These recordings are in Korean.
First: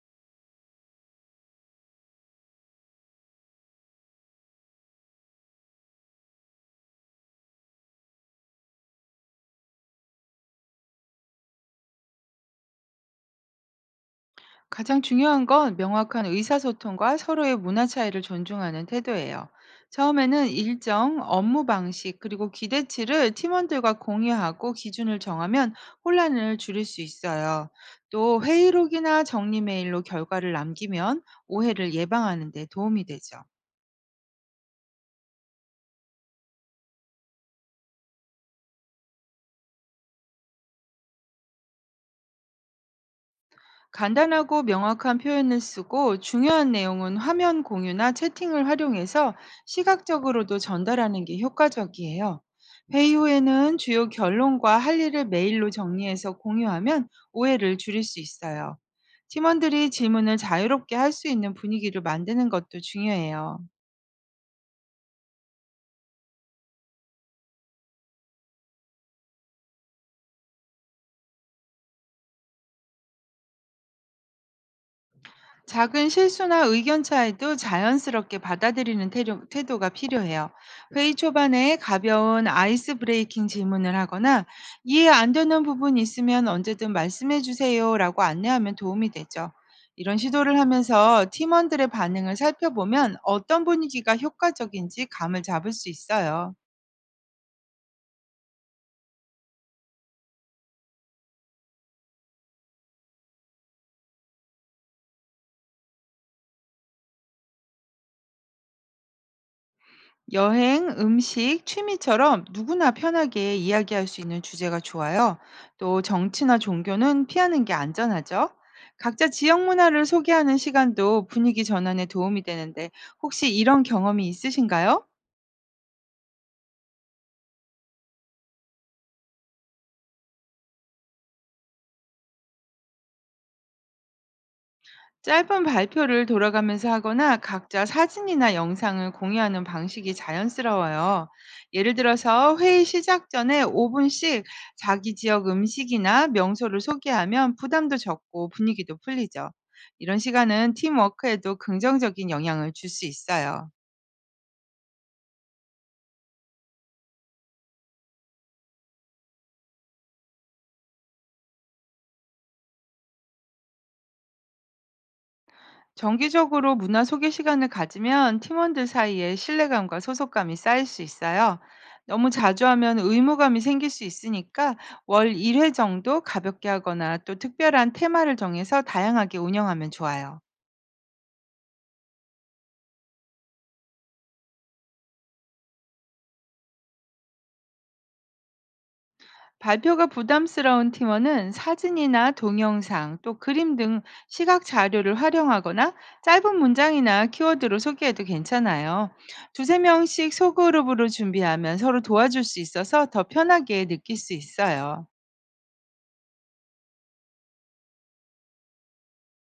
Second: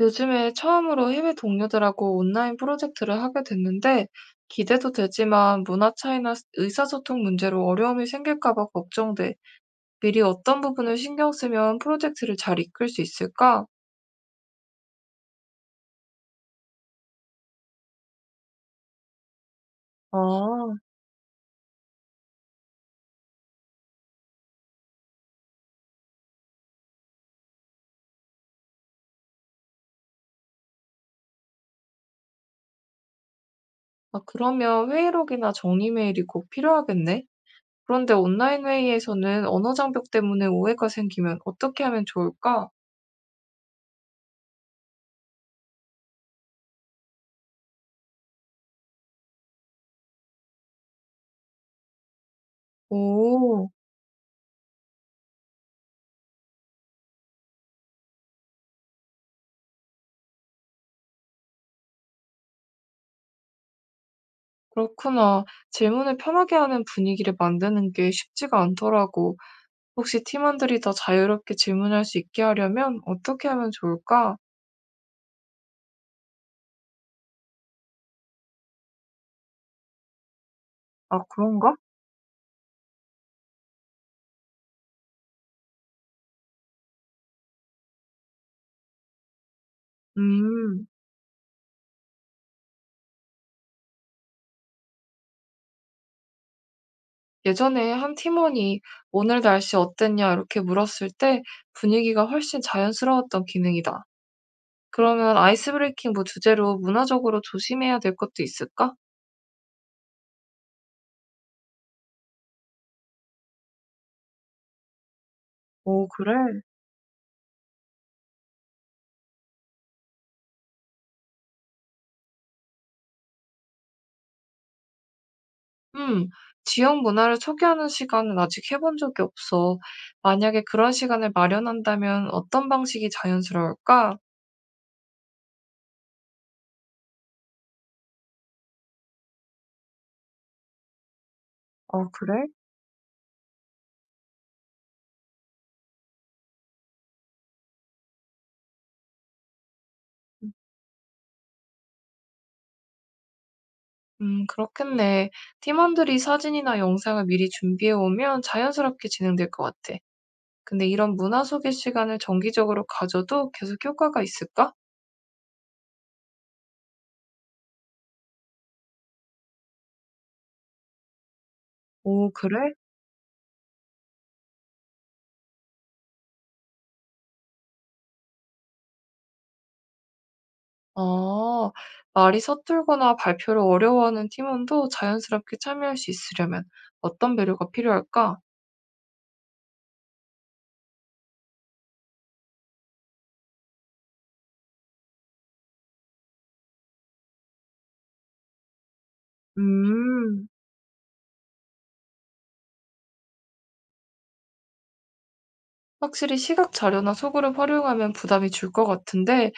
요즘에 처음으로 해외 동료들하고 온라인 프로젝트를 하게 됐는데 기대도 되지만 문화 차이나 의사소통 문제로 어려움이 생길까 봐 걱정돼. 미리 어떤 부분을 신경 쓰면 프로젝트를 잘 이끌 수 있을까? 가장 중요한 건 명확한 의사소통과 서로의 문화 차이를 존중하는 태도예요. 처음에는 아, 일정, 업무 방식, 그리고 기대치를 팀원들과 공유하고 기준을 정하면 혼란을 줄일 수 있어요. 또 회의록이나 정리 메일로 결과를 남기면 오해를 예방하는 데 도움이 되죠. 그러면 회의록이나 정리 메일이 꼭 필요하겠네. 그런데 온라인 회의에서는 언어 장벽 때문에 오해가 생기면 어떻게 하면 좋을까? 간단하고 명확한 표현을 쓰고 중요한 내용은 화면 공유나 채팅을 활용해서 시각적으로도 전달하는 게 효과적이에요. 회의 오, 후에는 주요 결론과 할 일을 메일로 정리해서 공유하면 오해를 줄일 수 있어요. 팀원들이 질문을 자유롭게 할 수 있는 분위기를 만드는 것도 중요해요. 그렇구나. 질문을 편하게 하는 분위기를 만드는 게 쉽지가 않더라고. 혹시 팀원들이 더 자유롭게 질문할 수 있게 하려면 어떻게 하면 좋을까? 작은 실수나 의견 차이도 자연스럽게 받아들이는 태도가 필요해요. 회의 아, 그런가? 초반에 가벼운 아이스 브레이킹 질문을 하거나, 이해 안 되는 부분 있으면 언제든 말씀해 주세요라고 안내하면 도움이 되죠. 이런 시도를 음. 하면서 팀원들의 반응을 살펴보면 어떤 분위기가 효과적인지 감을 잡을 수 있어요. 예전에 한 팀원이 오늘 날씨 어땠냐 이렇게 물었을 때 분위기가 훨씬 자연스러웠던 기능이다. 그러면 아이스 브레이킹 뭐 주제로 문화적으로 조심해야 될 것도 있을까? 여행, 음식, 취미처럼 누구나 편하게 이야기할 수 있는 주제가 좋아요. 또 오, 정치나 그래. 종교는 피하는 게 안전하죠. 각자 지역 문화를 소개하는 시간도 분위기 전환에 도움이 되는데, 혹시 이런 경험이 있으신가요? 음. 지역 문화를 소개하는 시간은 아직 해본 적이 없어. 만약에 그런 시간을 마련한다면 어떤 방식이 자연스러울까? 짧은 발표를 돌아가면서 하거나 각자 사진이나 영상을 공유하는 방식이 자연스러워요. 예를 어, 그래? 들어서 회의 시작 전에 5분씩 자기 지역 음식이나 명소를 소개하면 부담도 적고 분위기도 풀리죠. 이런 시간은 팀워크에도 긍정적인 영향을 줄 수 있어요. 그렇겠네. 팀원들이 사진이나 영상을 미리 준비해 오면 자연스럽게 진행될 것 같아. 근데 이런 문화 소개 시간을 정기적으로 가져도 계속 효과가 있을까? 정기적으로 문화 소개 시간을 가지면 팀원들 사이에 신뢰감과 소속감이 쌓일 수 있어요. 너무 오, 자주 그래? 하면 의무감이 생길 수 있으니까 월 1회 정도 가볍게 하거나, 또 특별한 테마를 정해서 다양하게 운영하면 좋아요. 아, 말이 서툴거나 발표를 어려워하는 팀원도 자연스럽게 참여할 수 있으려면 어떤 배려가 필요할까? 발표가 부담스러운 팀원은 사진이나 동영상, 또 그림 등 시각 자료를 활용하거나 짧은 문장이나 키워드로 소개해도 괜찮아요. 두세 명씩 음, 소그룹으로 준비하면 서로 도와줄 수 있어서 더 편하게 느낄 수 있어요. 확실히 시각 자료나 소그룹 활용하면 부담이 줄 것 같은데,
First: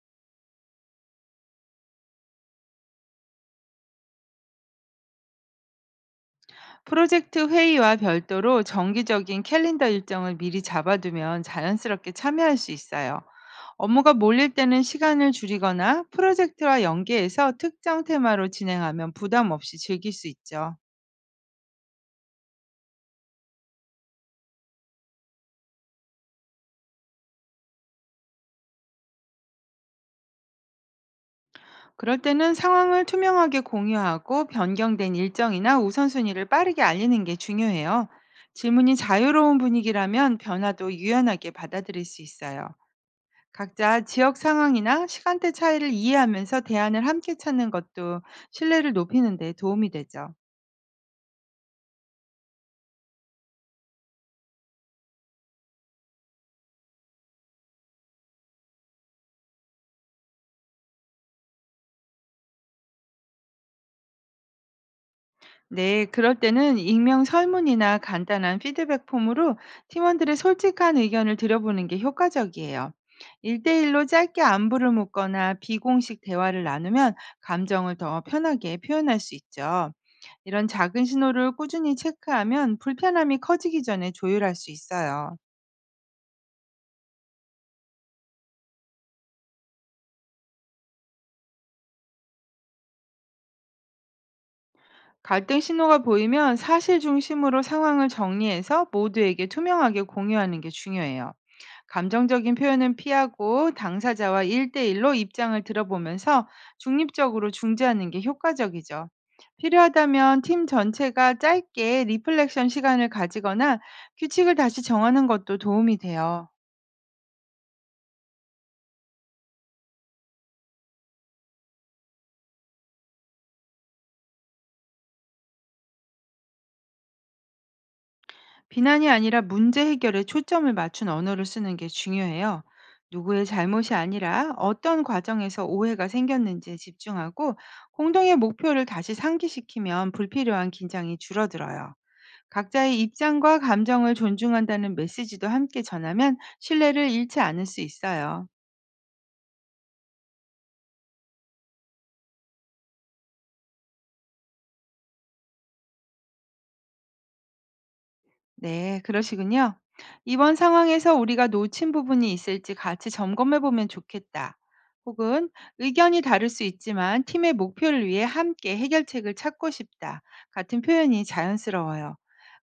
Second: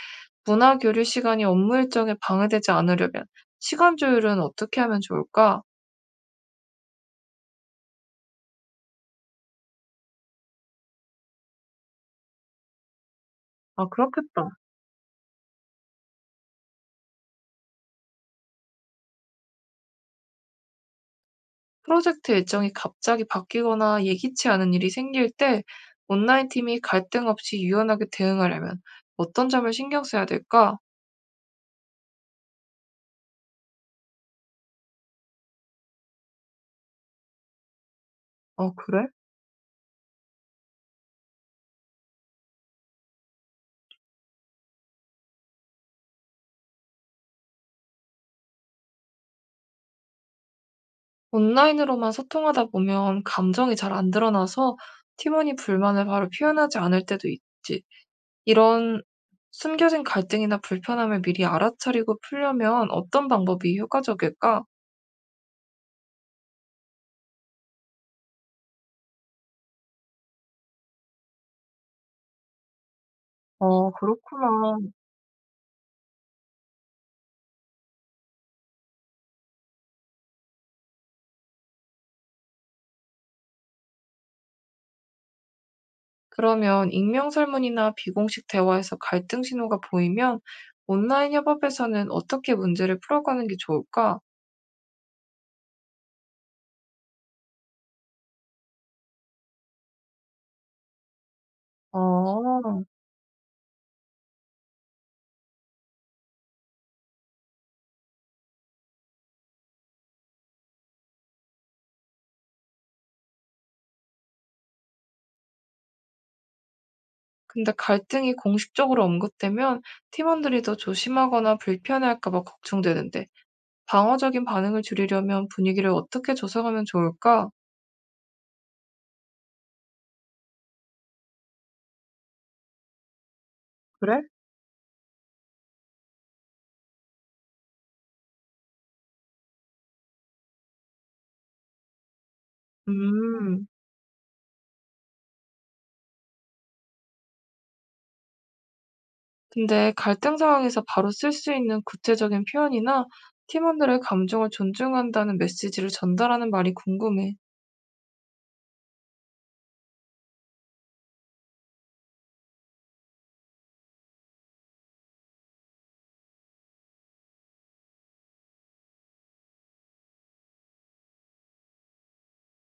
문화 교류 시간이 업무 일정에 방해되지 않으려면 시간 조율은 어떻게 하면 좋을까? 프로젝트 회의와 별도로 정기적인 캘린더 일정을 미리 잡아두면 자연스럽게 참여할 수 있어요. 아 업무가 그렇겠다. 몰릴 때는 시간을 줄이거나 프로젝트와 연계해서 특정 테마로 진행하면 부담 없이 즐길 수 있죠. 프로젝트 일정이 갑자기 바뀌거나 예기치 않은 일이 생길 때 온라인 팀이 갈등 없이 유연하게 대응하려면 어떤 점을 신경 써야 될까? 그럴 때는 상황을 투명하게 공유하고 변경된 일정이나 우선순위를 빠르게 알리는 게 중요해요. 어, 질문이 그래? 자유로운 분위기라면 변화도 유연하게 받아들일 수 있어요. 각자 지역 상황이나 시간대 차이를 이해하면서 대안을 함께 찾는 것도 신뢰를 높이는 데 도움이 되죠. 온라인으로만 소통하다 보면 감정이 잘 안 드러나서 팀원이 불만을 바로 표현하지 않을 때도 있지. 이런 숨겨진 갈등이나 불편함을 미리 알아차리고 풀려면 어떤 방법이 효과적일까? 네, 그럴 때는 익명 설문이나 간단한 피드백 폼으로 팀원들의 솔직한 의견을 들여보는 게 효과적이에요. 어, 1대1로 짧게 그렇구나. 안부를 묻거나 비공식 대화를 나누면 감정을 더 편하게 표현할 수 있죠. 이런 작은 신호를 꾸준히 체크하면 불편함이 커지기 전에 조율할 수 있어요. 그러면 익명 설문이나 비공식 대화에서 갈등 신호가 보이면 온라인 협업에서는 어떻게 문제를 풀어가는 게 좋을까? 갈등 신호가 보이면 사실 중심으로 상황을 정리해서 모두에게 투명하게 공유하는 게 중요해요. 감정적인 어, 표현은 피하고 당사자와 일대일로 입장을 들어보면서 중립적으로 중재하는 게 효과적이죠. 필요하다면 팀 전체가 짧게 리플렉션 시간을 가지거나 규칙을 다시 정하는 것도 도움이 돼요. 근데 갈등이 공식적으로 언급되면 팀원들이 더 조심하거나 불편해할까 봐 걱정되는데 방어적인 반응을 줄이려면 분위기를 어떻게 조성하면 좋을까? 비난이 아니라 문제 해결에 초점을 맞춘 언어를 쓰는 게 중요해요. 누구의 잘못이 그래? 아니라 어떤 과정에서 오해가 생겼는지에 집중하고 공동의 목표를 다시 상기시키면 불필요한 긴장이 줄어들어요. 각자의 입장과 음, 감정을 존중한다는 메시지도 함께 전하면 신뢰를 잃지 않을 수 있어요. 근데 갈등 상황에서 바로 쓸 수 있는 구체적인 표현이나 팀원들의 감정을 존중한다는 메시지를 전달하는 말이 궁금해. 네, 그러시군요. 이번 상황에서 우리가 놓친 부분이 있을지 같이 점검해 보면 좋겠다. 혹은 의견이 다를 수 있지만 팀의 목표를 위해 함께 해결책을 찾고 싶다. 같은 표현이 자연스러워요.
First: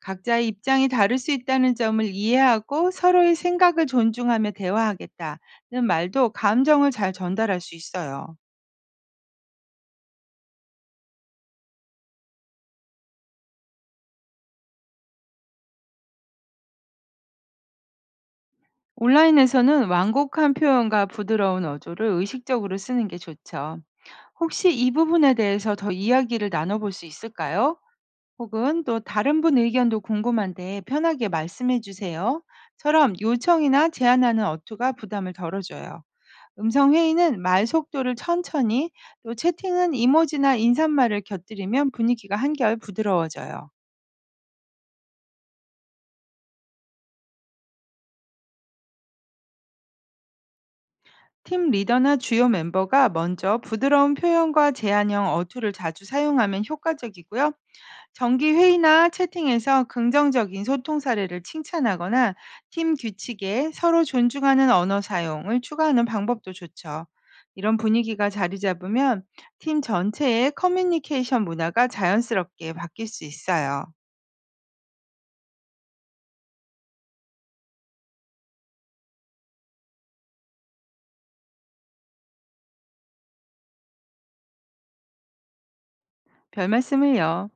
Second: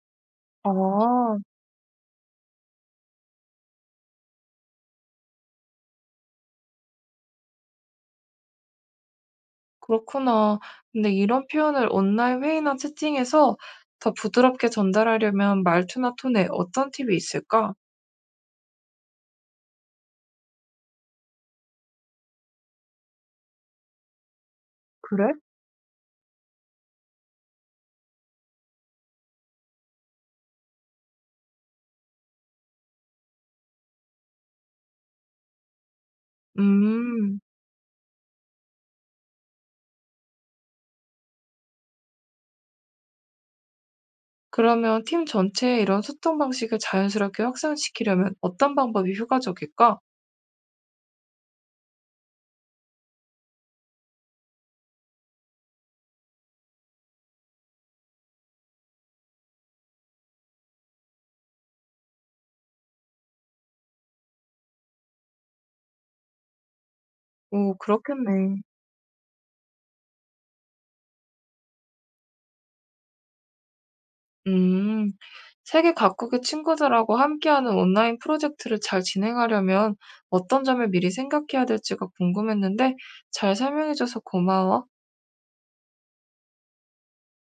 각자의 입장이 다를 수 아. 있다는 점을 이해하고 서로의 생각을 존중하며 대화하겠다는 말도 감정을 잘 전달할 수 있어요. 그렇구나. 근데 이런 표현을 온라인 회의나 채팅에서 더 부드럽게 전달하려면 말투나 톤에 어떤 팁이 있을까? 온라인에서는 완곡한 표현과 부드러운 어조를 의식적으로 쓰는 게 좋죠. 혹시 이 그래? 부분에 대해서 더 이야기를 나눠볼 수 있을까요? 혹은 또 "다른 분 의견도 궁금한데 편하게 말씀해 주세요." 처럼 요청이나 제안하는 어투가 부담을 덜어줘요. 음성 음, 회의는 말 속도를 천천히, 또 채팅은 이모지나 인사말을 곁들이면 분위기가 한결 부드러워져요. 그러면 팀 전체에 이런 소통 방식을 자연스럽게 확산시키려면 어떤 방법이 효과적일까? 팀 리더나 주요 멤버가 먼저 부드러운 표현과 제안형 어투를 자주 사용하면 효과적이고요. 정기 회의나 채팅에서 긍정적인 소통 사례를 칭찬하거나 팀 규칙에 서로 존중하는 언어 사용을 추가하는 방법도 좋죠. 오, 이런 분위기가 자리 그렇겠네. 잡으면 팀 전체의 커뮤니케이션 문화가 자연스럽게 바뀔 수 있어요. 음, 세계 각국의 친구들하고 함께하는 온라인 프로젝트를 잘 진행하려면 어떤 점을 미리 생각해야 될지가 궁금했는데 잘 설명해줘서 고마워. 별 말씀을요.